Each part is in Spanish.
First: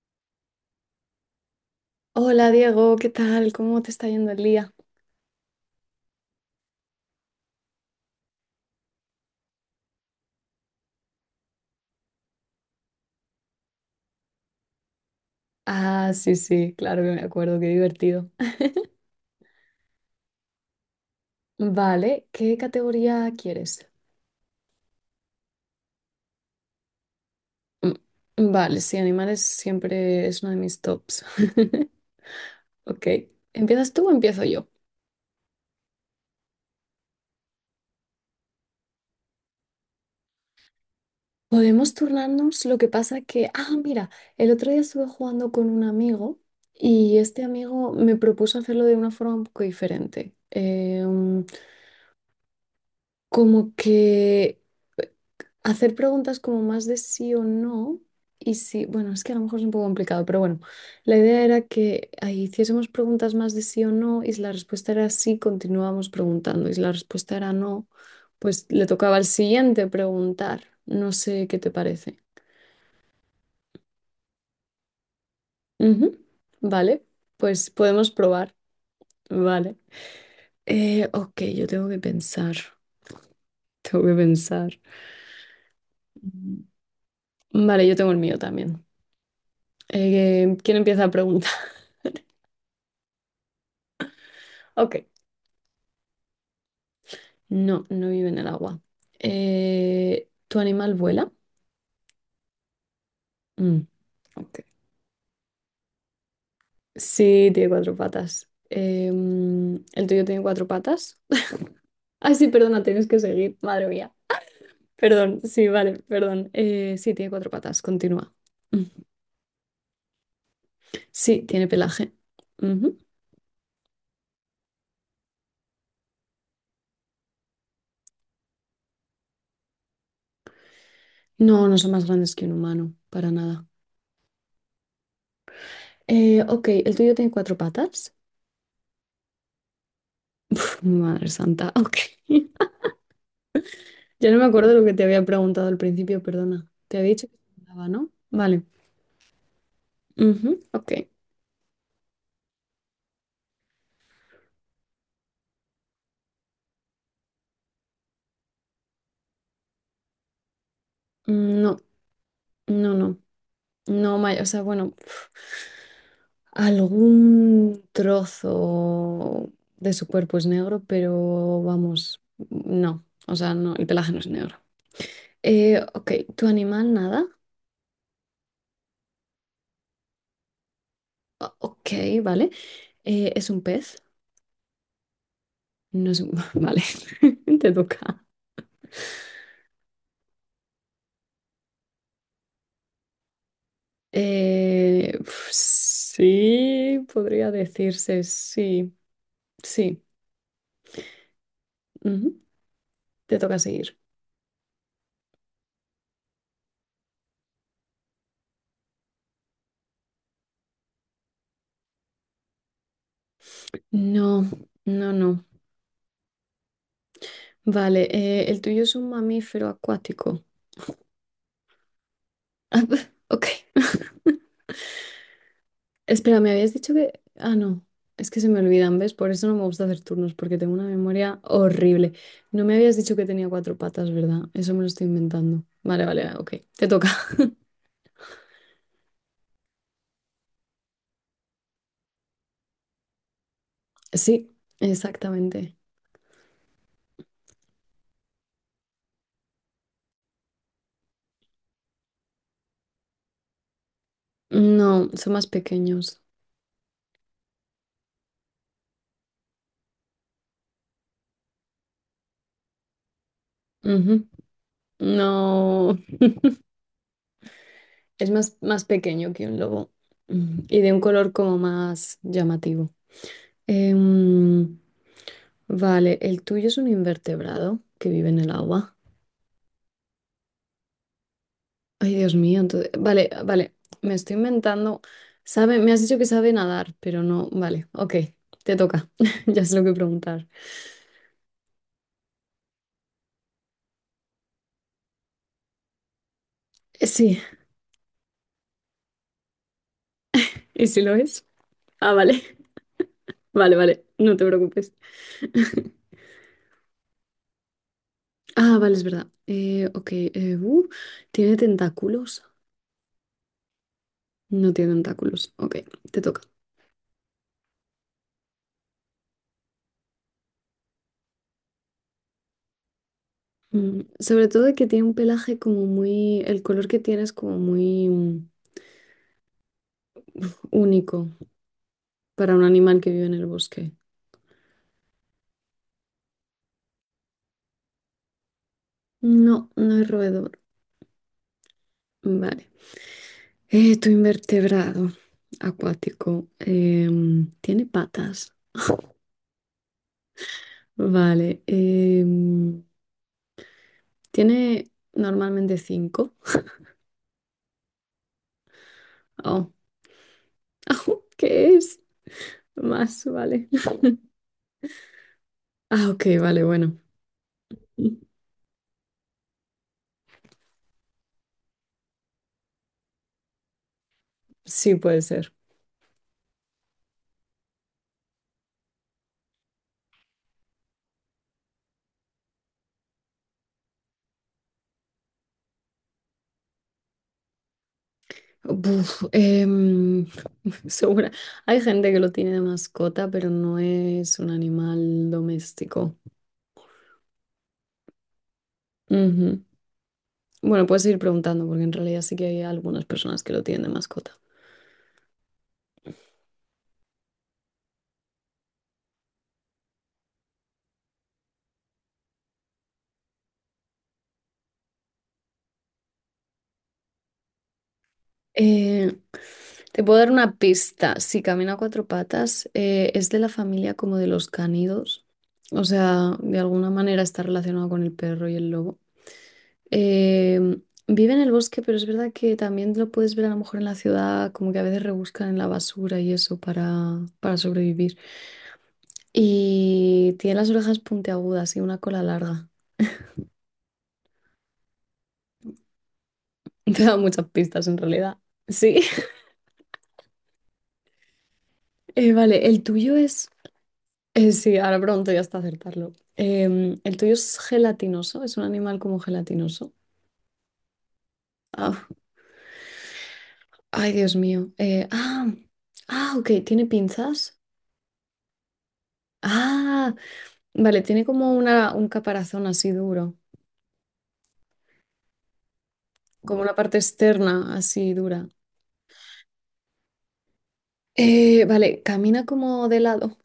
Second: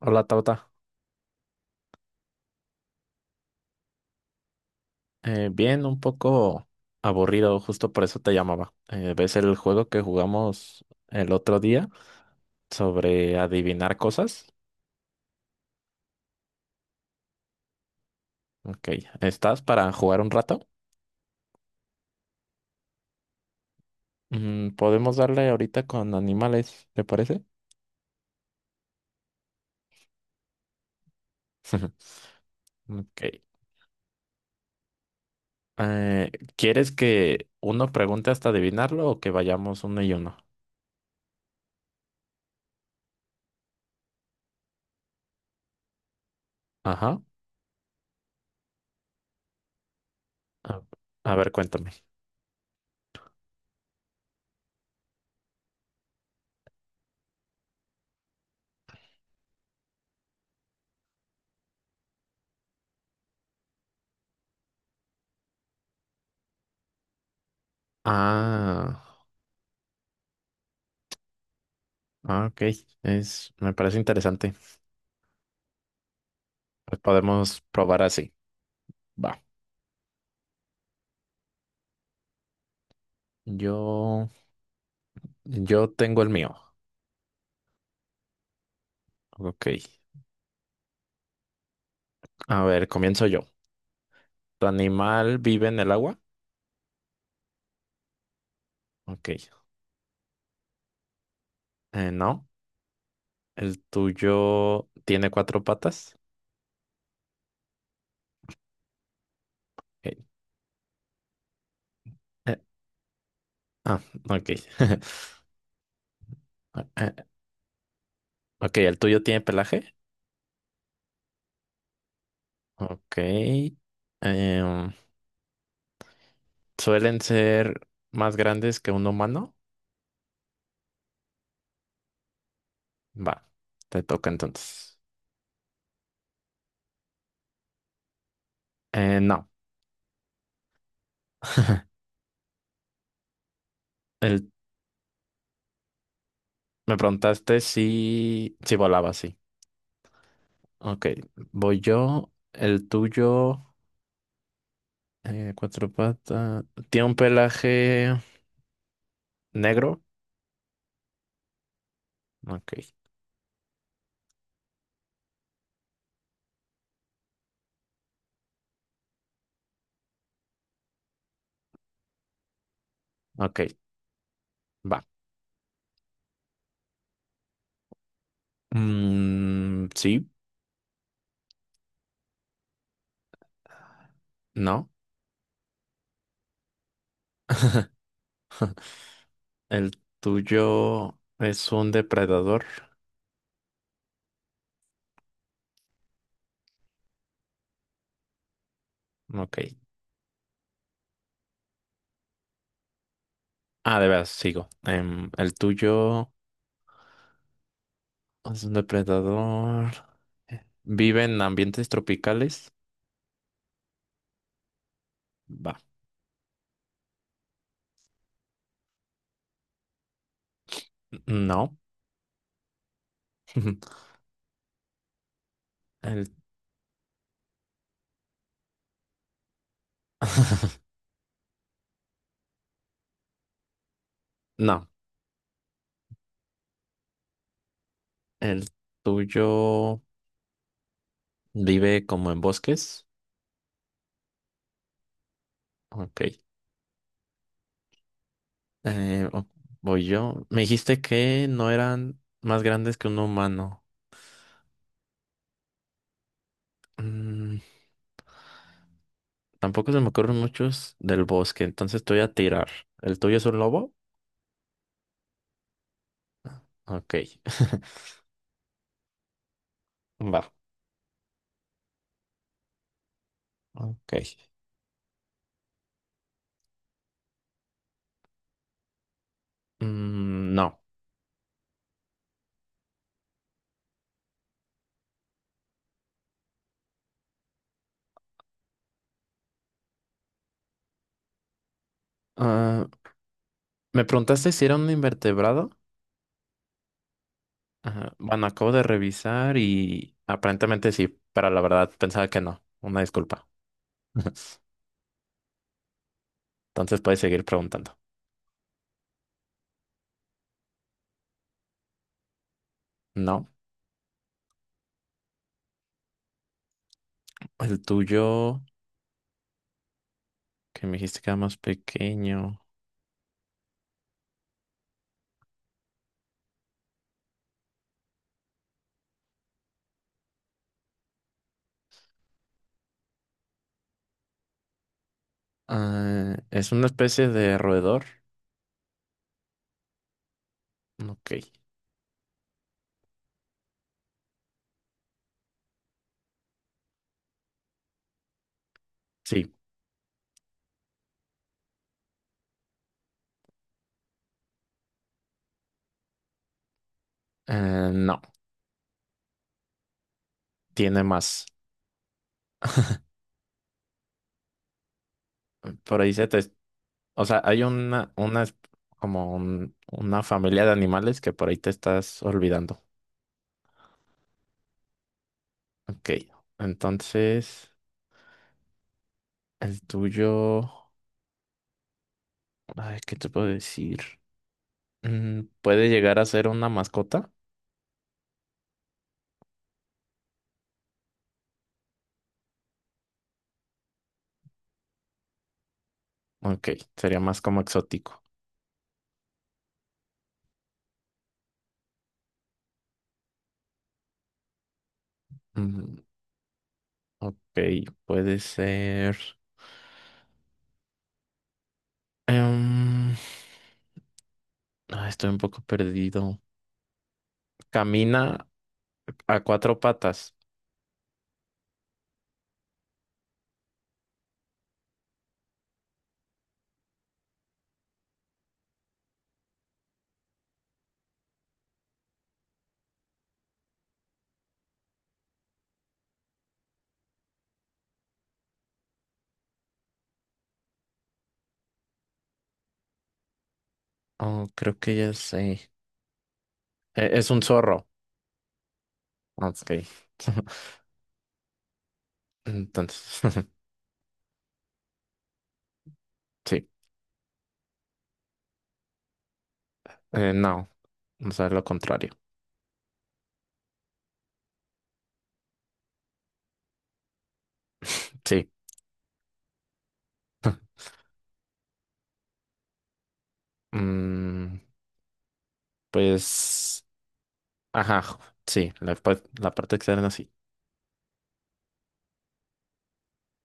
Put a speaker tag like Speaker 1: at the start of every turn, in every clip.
Speaker 1: Hola, Tauta.
Speaker 2: Hola Diego, ¿qué tal? ¿Cómo te está yendo el día?
Speaker 1: Bien, un poco aburrido, justo por eso te llamaba. ¿Ves el juego que jugamos el otro día sobre adivinar cosas?
Speaker 2: Ah, sí, sí, claro que me acuerdo, qué divertido.
Speaker 1: Ok, ¿estás para jugar un rato?
Speaker 2: Vale, ¿qué categoría quieres?
Speaker 1: Podemos darle ahorita con animales, ¿te parece?
Speaker 2: Mm, Vale, sí, animales siempre es uno de mis tops. Ok,
Speaker 1: Ok.
Speaker 2: ¿empiezas tú o empiezo yo?
Speaker 1: Eh, ¿Quieres que uno pregunte hasta adivinarlo o que vayamos uno y uno?
Speaker 2: Podemos turnarnos, lo que pasa que, mira, el otro día estuve jugando con un amigo y
Speaker 1: Ajá.
Speaker 2: este amigo me propuso hacerlo de una forma un poco diferente.
Speaker 1: A, a ver, cuéntame.
Speaker 2: Como que hacer preguntas como más de sí o no. Y sí, bueno, es que a lo mejor es un poco complicado, pero bueno, la idea era que ahí hiciésemos preguntas más de sí o no, y si la respuesta era sí, continuábamos preguntando, y si la respuesta era no, pues le
Speaker 1: Ah,
Speaker 2: tocaba al siguiente preguntar. No sé qué te parece.
Speaker 1: ah, ok. Me parece interesante.
Speaker 2: Ujú,
Speaker 1: Pues
Speaker 2: vale,
Speaker 1: podemos
Speaker 2: pues
Speaker 1: probar
Speaker 2: podemos
Speaker 1: así.
Speaker 2: probar.
Speaker 1: Va.
Speaker 2: Vale. Ok, yo tengo que pensar. Tengo que
Speaker 1: Yo,
Speaker 2: pensar.
Speaker 1: yo tengo el mío.
Speaker 2: Mm, vale, yo tengo el mío también.
Speaker 1: Ok.
Speaker 2: ¿Quién empieza a preguntar?
Speaker 1: A ver, comienzo yo. ¿Tu
Speaker 2: Ok.
Speaker 1: animal vive en el agua?
Speaker 2: No, no vive en el agua.
Speaker 1: Ok.
Speaker 2: ¿Tu animal vuela?
Speaker 1: No. ¿El
Speaker 2: Mm, ok.
Speaker 1: tuyo tiene cuatro patas?
Speaker 2: Sí, tiene cuatro patas. ¿El
Speaker 1: Ok.
Speaker 2: tuyo tiene cuatro patas? Ay, sí,
Speaker 1: Eh,
Speaker 2: perdona, tienes que seguir. Madre
Speaker 1: ah,
Speaker 2: mía.
Speaker 1: ok.
Speaker 2: Perdón, sí, vale, perdón.
Speaker 1: Ah,
Speaker 2: Sí,
Speaker 1: Eh,
Speaker 2: tiene cuatro patas. Continúa.
Speaker 1: Ok,
Speaker 2: Mm.
Speaker 1: ¿el tuyo tiene pelaje?
Speaker 2: Sí, tiene pelaje. Ujú.
Speaker 1: Ok. Em, ¿Suelen ser más grandes que un humano?
Speaker 2: No, no son más grandes que un humano, para
Speaker 1: Va,
Speaker 2: nada.
Speaker 1: te toca entonces.
Speaker 2: Ok, ¿el tuyo tiene cuatro patas?
Speaker 1: No.
Speaker 2: Uf, madre santa, ok. Ya no me
Speaker 1: El,
Speaker 2: acuerdo lo que te había preguntado al principio, perdona.
Speaker 1: me
Speaker 2: Te había dicho que
Speaker 1: preguntaste
Speaker 2: andaba, ¿no?
Speaker 1: si,
Speaker 2: Vale.
Speaker 1: si volaba, sí.
Speaker 2: Ujú,
Speaker 1: Ok,
Speaker 2: ok.
Speaker 1: voy yo. ¿El tuyo? Cuatro patas. Tiene un pelaje negro.
Speaker 2: Mm, no,
Speaker 1: Ok,
Speaker 2: no, no. No, ma- o sea, bueno, pf, algún trozo de su cuerpo es negro, pero vamos, no. O sea,
Speaker 1: ok,
Speaker 2: no, el pelaje no es negro.
Speaker 1: va.
Speaker 2: Ok, ¿tu animal nada?
Speaker 1: Mm, sí,
Speaker 2: O- ok, vale. ¿Es un pez?
Speaker 1: no.
Speaker 2: No es un... Vale, te toca.
Speaker 1: El tuyo es un depredador.
Speaker 2: Pf, sí, podría decirse, sí,
Speaker 1: Ok.
Speaker 2: sí. Ujú, te toca seguir.
Speaker 1: Ah, de veras, sigo. El tuyo es un depredador. ¿Vive en ambientes tropicales?
Speaker 2: No, no, no.
Speaker 1: Va.
Speaker 2: Vale, el tuyo es un mamífero acuático.
Speaker 1: No.
Speaker 2: Ok.
Speaker 1: El...
Speaker 2: Espera, me habías dicho que... Ah, no. Es que se me olvidan, ¿ves? Por eso no me gusta hacer turnos, porque tengo una memoria horrible. No me habías dicho que tenía cuatro patas, ¿verdad? Eso me lo
Speaker 1: No.
Speaker 2: estoy inventando. Vale, vale, vale, ok. Te toca.
Speaker 1: El tuyo vive como en bosques.
Speaker 2: Sí, exactamente.
Speaker 1: Ok. Eh, o- Voy yo. Me dijiste que no eran más grandes que un humano.
Speaker 2: No, son más pequeños.
Speaker 1: Mm, Tampoco se me ocurren muchos del bosque, entonces te voy a tirar. ¿El tuyo es un lobo?
Speaker 2: Ujú. No,
Speaker 1: Ok.
Speaker 2: es más, más pequeño que un lobo.
Speaker 1: Va.
Speaker 2: Mm, y de un color como más llamativo.
Speaker 1: Ok.
Speaker 2: Em, Vale, el tuyo es un invertebrado que vive en el agua.
Speaker 1: Mm, no.
Speaker 2: Ay, Dios mío, entonces... Vale, vale, me estoy inventando. Sabe, me has dicho que sabe nadar, pero no... Vale, ok, te toca. Ya sé lo que preguntar.
Speaker 1: Ah, me preguntaste si era un invertebrado.
Speaker 2: Sí,
Speaker 1: Ajá. Bueno, acabo de revisar y
Speaker 2: ¿y
Speaker 1: aparentemente
Speaker 2: si lo
Speaker 1: sí,
Speaker 2: es?
Speaker 1: pero la verdad
Speaker 2: Ah,
Speaker 1: pensaba que
Speaker 2: vale,
Speaker 1: no. Una disculpa.
Speaker 2: vale, vale, no te preocupes.
Speaker 1: Entonces puedes seguir preguntando.
Speaker 2: Ah, vale, es verdad. Ok, ¿tiene tentáculos?
Speaker 1: No.
Speaker 2: No tiene tentáculos. Ok, te toca.
Speaker 1: El tuyo, que me dijiste que era más pequeño.
Speaker 2: Mm, sobre todo que tiene un pelaje como muy... El color que tiene es como muy único. Para un animal que vive en el bosque.
Speaker 1: Ah, ¿es una especie de roedor?
Speaker 2: No, no es roedor.
Speaker 1: Ok,
Speaker 2: Vale. Tu invertebrado acuático tiene patas.
Speaker 1: sí.
Speaker 2: Vale. Tiene normalmente cinco.
Speaker 1: No,
Speaker 2: Oh.
Speaker 1: tiene
Speaker 2: Au,
Speaker 1: más.
Speaker 2: ¿qué es? Más, vale.
Speaker 1: Por
Speaker 2: Ah,
Speaker 1: ahí se
Speaker 2: ok,
Speaker 1: te...
Speaker 2: vale, bueno.
Speaker 1: O sea, hay una una familia de animales que por ahí te estás olvidando.
Speaker 2: Sí, puede ser.
Speaker 1: Ok, entonces el tuyo... Ay, ¿qué te puedo decir? ¿Puede llegar a ser una mascota?
Speaker 2: Buf, segura. Hay gente que lo tiene de mascota, pero no es un animal doméstico.
Speaker 1: Ok, sería más como exótico.
Speaker 2: Ujú. Bueno, puedes seguir preguntando porque en realidad sí que hay algunas personas que lo tienen de mascota.
Speaker 1: Mm, ok, puede ser... em, Estoy un poco perdido. Camina
Speaker 2: Eh,
Speaker 1: a cuatro
Speaker 2: Te puedo dar
Speaker 1: patas.
Speaker 2: una pista. Si camina a cuatro patas, es de la familia como de los canidos. O sea, de alguna manera está relacionado con el perro y el lobo. Eh, Vive en el bosque, pero es verdad que también lo puedes ver a lo mejor en la ciudad, como que a veces rebuscan en la basura y eso para sobrevivir. Y tiene las orejas puntiagudas y una cola larga.
Speaker 1: Oh, creo que ya sé.
Speaker 2: Te da
Speaker 1: Es un
Speaker 2: muchas
Speaker 1: zorro.
Speaker 2: pistas en realidad. Sí.
Speaker 1: Ok.
Speaker 2: Vale, el tuyo
Speaker 1: Entonces,
Speaker 2: es... sí, ahora pronto ya está acertarlo.
Speaker 1: sí.
Speaker 2: El tuyo es gelatinoso, es un animal como gelatinoso.
Speaker 1: No. O sea, lo
Speaker 2: Ah,
Speaker 1: contrario.
Speaker 2: ay, Dios mío. Ok, ¿tiene pinzas?
Speaker 1: Sí.
Speaker 2: Ah, vale, tiene como una, un caparazón así duro,
Speaker 1: Mm,
Speaker 2: como una
Speaker 1: pues,
Speaker 2: parte externa
Speaker 1: ajá.
Speaker 2: así dura.
Speaker 1: Sí, la, la parte externa sí.
Speaker 2: Vale, camina como de lado.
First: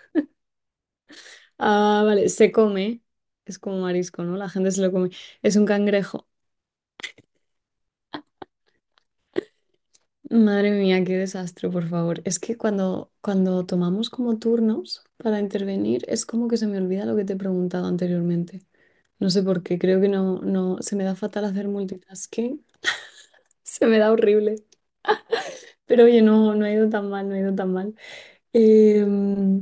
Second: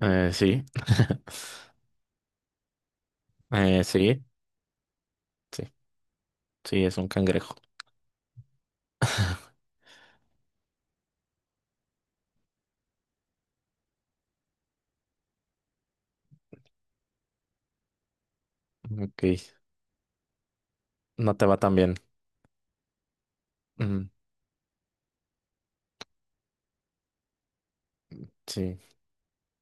Speaker 1: Sí.
Speaker 2: Ah, vale, se come. Es como marisco,
Speaker 1: Sí.
Speaker 2: ¿no? La gente se lo come. Es un
Speaker 1: Sí.
Speaker 2: cangrejo.
Speaker 1: Sí, es un cangrejo.
Speaker 2: Madre mía, qué desastre, por favor. Es que cuando, cuando tomamos como turnos para intervenir, es como que se me olvida lo que te he preguntado anteriormente.
Speaker 1: Ok.
Speaker 2: No sé por qué, creo que no, no, se me da
Speaker 1: No
Speaker 2: fatal
Speaker 1: te va
Speaker 2: hacer
Speaker 1: tan bien.
Speaker 2: multitasking. Se me
Speaker 1: Mm,
Speaker 2: da horrible. Pero oye, no, no ha ido tan mal, no ha ido tan mal.
Speaker 1: sí.
Speaker 2: Em,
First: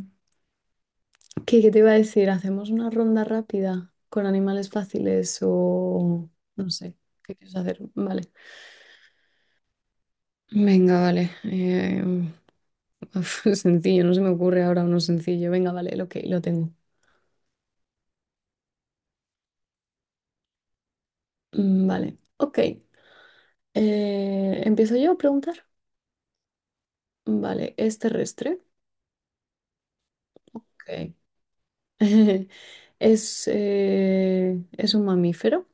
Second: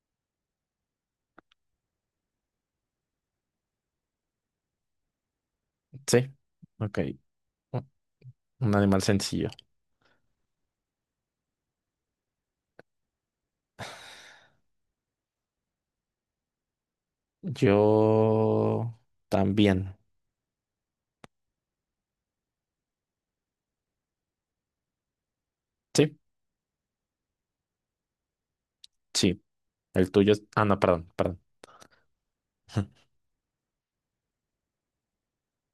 Speaker 2: ¿Qué, qué te iba a decir? ¿Hacemos una ronda rápida con animales fáciles o
Speaker 1: Sí.
Speaker 2: no sé?
Speaker 1: Ok.
Speaker 2: ¿Qué quieres hacer?
Speaker 1: Un
Speaker 2: Vale.
Speaker 1: un animal sencillo.
Speaker 2: Venga, vale. Uf, sencillo, no se me ocurre ahora uno sencillo. Venga, vale, ok, lo tengo.
Speaker 1: Yo también.
Speaker 2: Mm, vale, ok. ¿Empiezo yo a preguntar?
Speaker 1: Sí,
Speaker 2: Vale, ¿es terrestre?
Speaker 1: sí. El tuyo es... Ah, no,
Speaker 2: Ok.
Speaker 1: perdón.
Speaker 2: Es un mamífero?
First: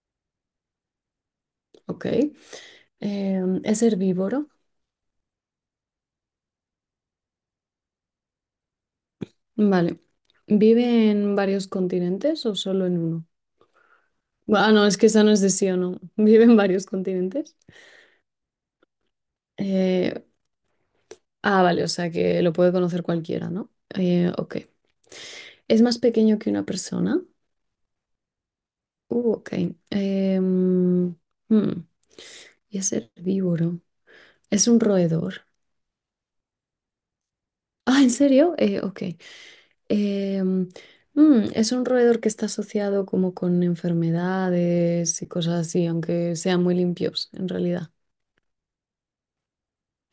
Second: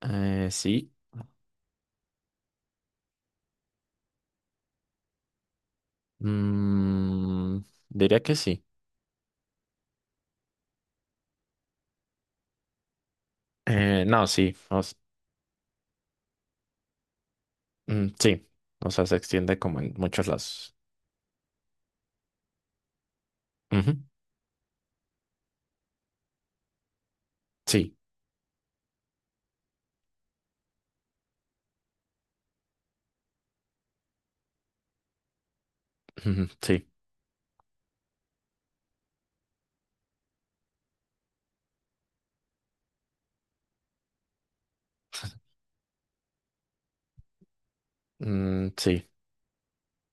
Speaker 1: Sí.
Speaker 2: Ok. ¿Es herbívoro?
Speaker 1: Mm, Diría que sí.
Speaker 2: Vale. ¿Vive en varios continentes o solo en uno?
Speaker 1: No, sí.
Speaker 2: Bu- ah, no, es que esa no es de sí o no. Vive en varios continentes.
Speaker 1: Sí. O sea, se extiende como en
Speaker 2: Eh,
Speaker 1: muchos lados.
Speaker 2: vale, o sea que lo puede conocer cualquiera, ¿no?
Speaker 1: Ujú,
Speaker 2: Ok. ¿Es más pequeño que una persona?
Speaker 1: sí.
Speaker 2: Ok. Em, hmm, Y es herbívoro. Es un roedor.
Speaker 1: Ujú, sí.
Speaker 2: Ah, ¿en serio? Ok. Em, es un roedor que está asociado como con enfermedades y cosas así, aunque sean muy limpios en realidad.
Speaker 1: Mm, sí.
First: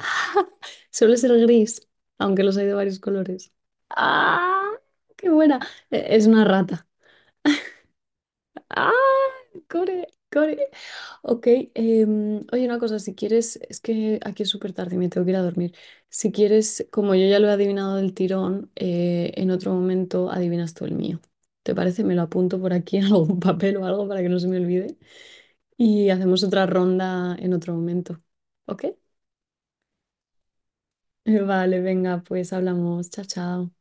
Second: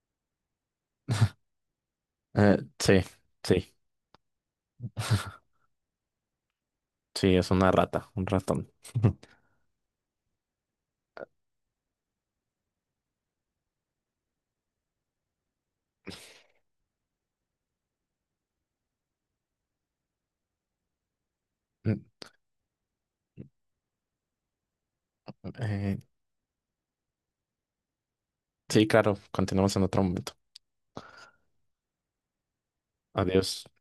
Speaker 2: Suele ser gris, aunque
Speaker 1: Eh,
Speaker 2: los hay de varios
Speaker 1: sí.
Speaker 2: colores.
Speaker 1: Sí.
Speaker 2: ¡Ah! ¡Qué buena! Es una rata.
Speaker 1: Sí, es una rata, un ratón.
Speaker 2: Ah, core, core. Ok, oye, una cosa, si quieres, es que aquí es súper tarde y me tengo que ir a dormir. Si quieres, como yo ya lo he adivinado del tirón, en otro momento adivinas tú el mío. ¿Te
Speaker 1: Mm,
Speaker 2: parece? Me lo apunto por aquí en algún papel o algo para que no se me olvide.
Speaker 1: eh,
Speaker 2: Y hacemos otra ronda en otro momento. ¿Ok?
Speaker 1: sí, claro. Continuamos en otro momento.
Speaker 2: Vale, venga, pues hablamos. Chao,
Speaker 1: Adiós.
Speaker 2: chao.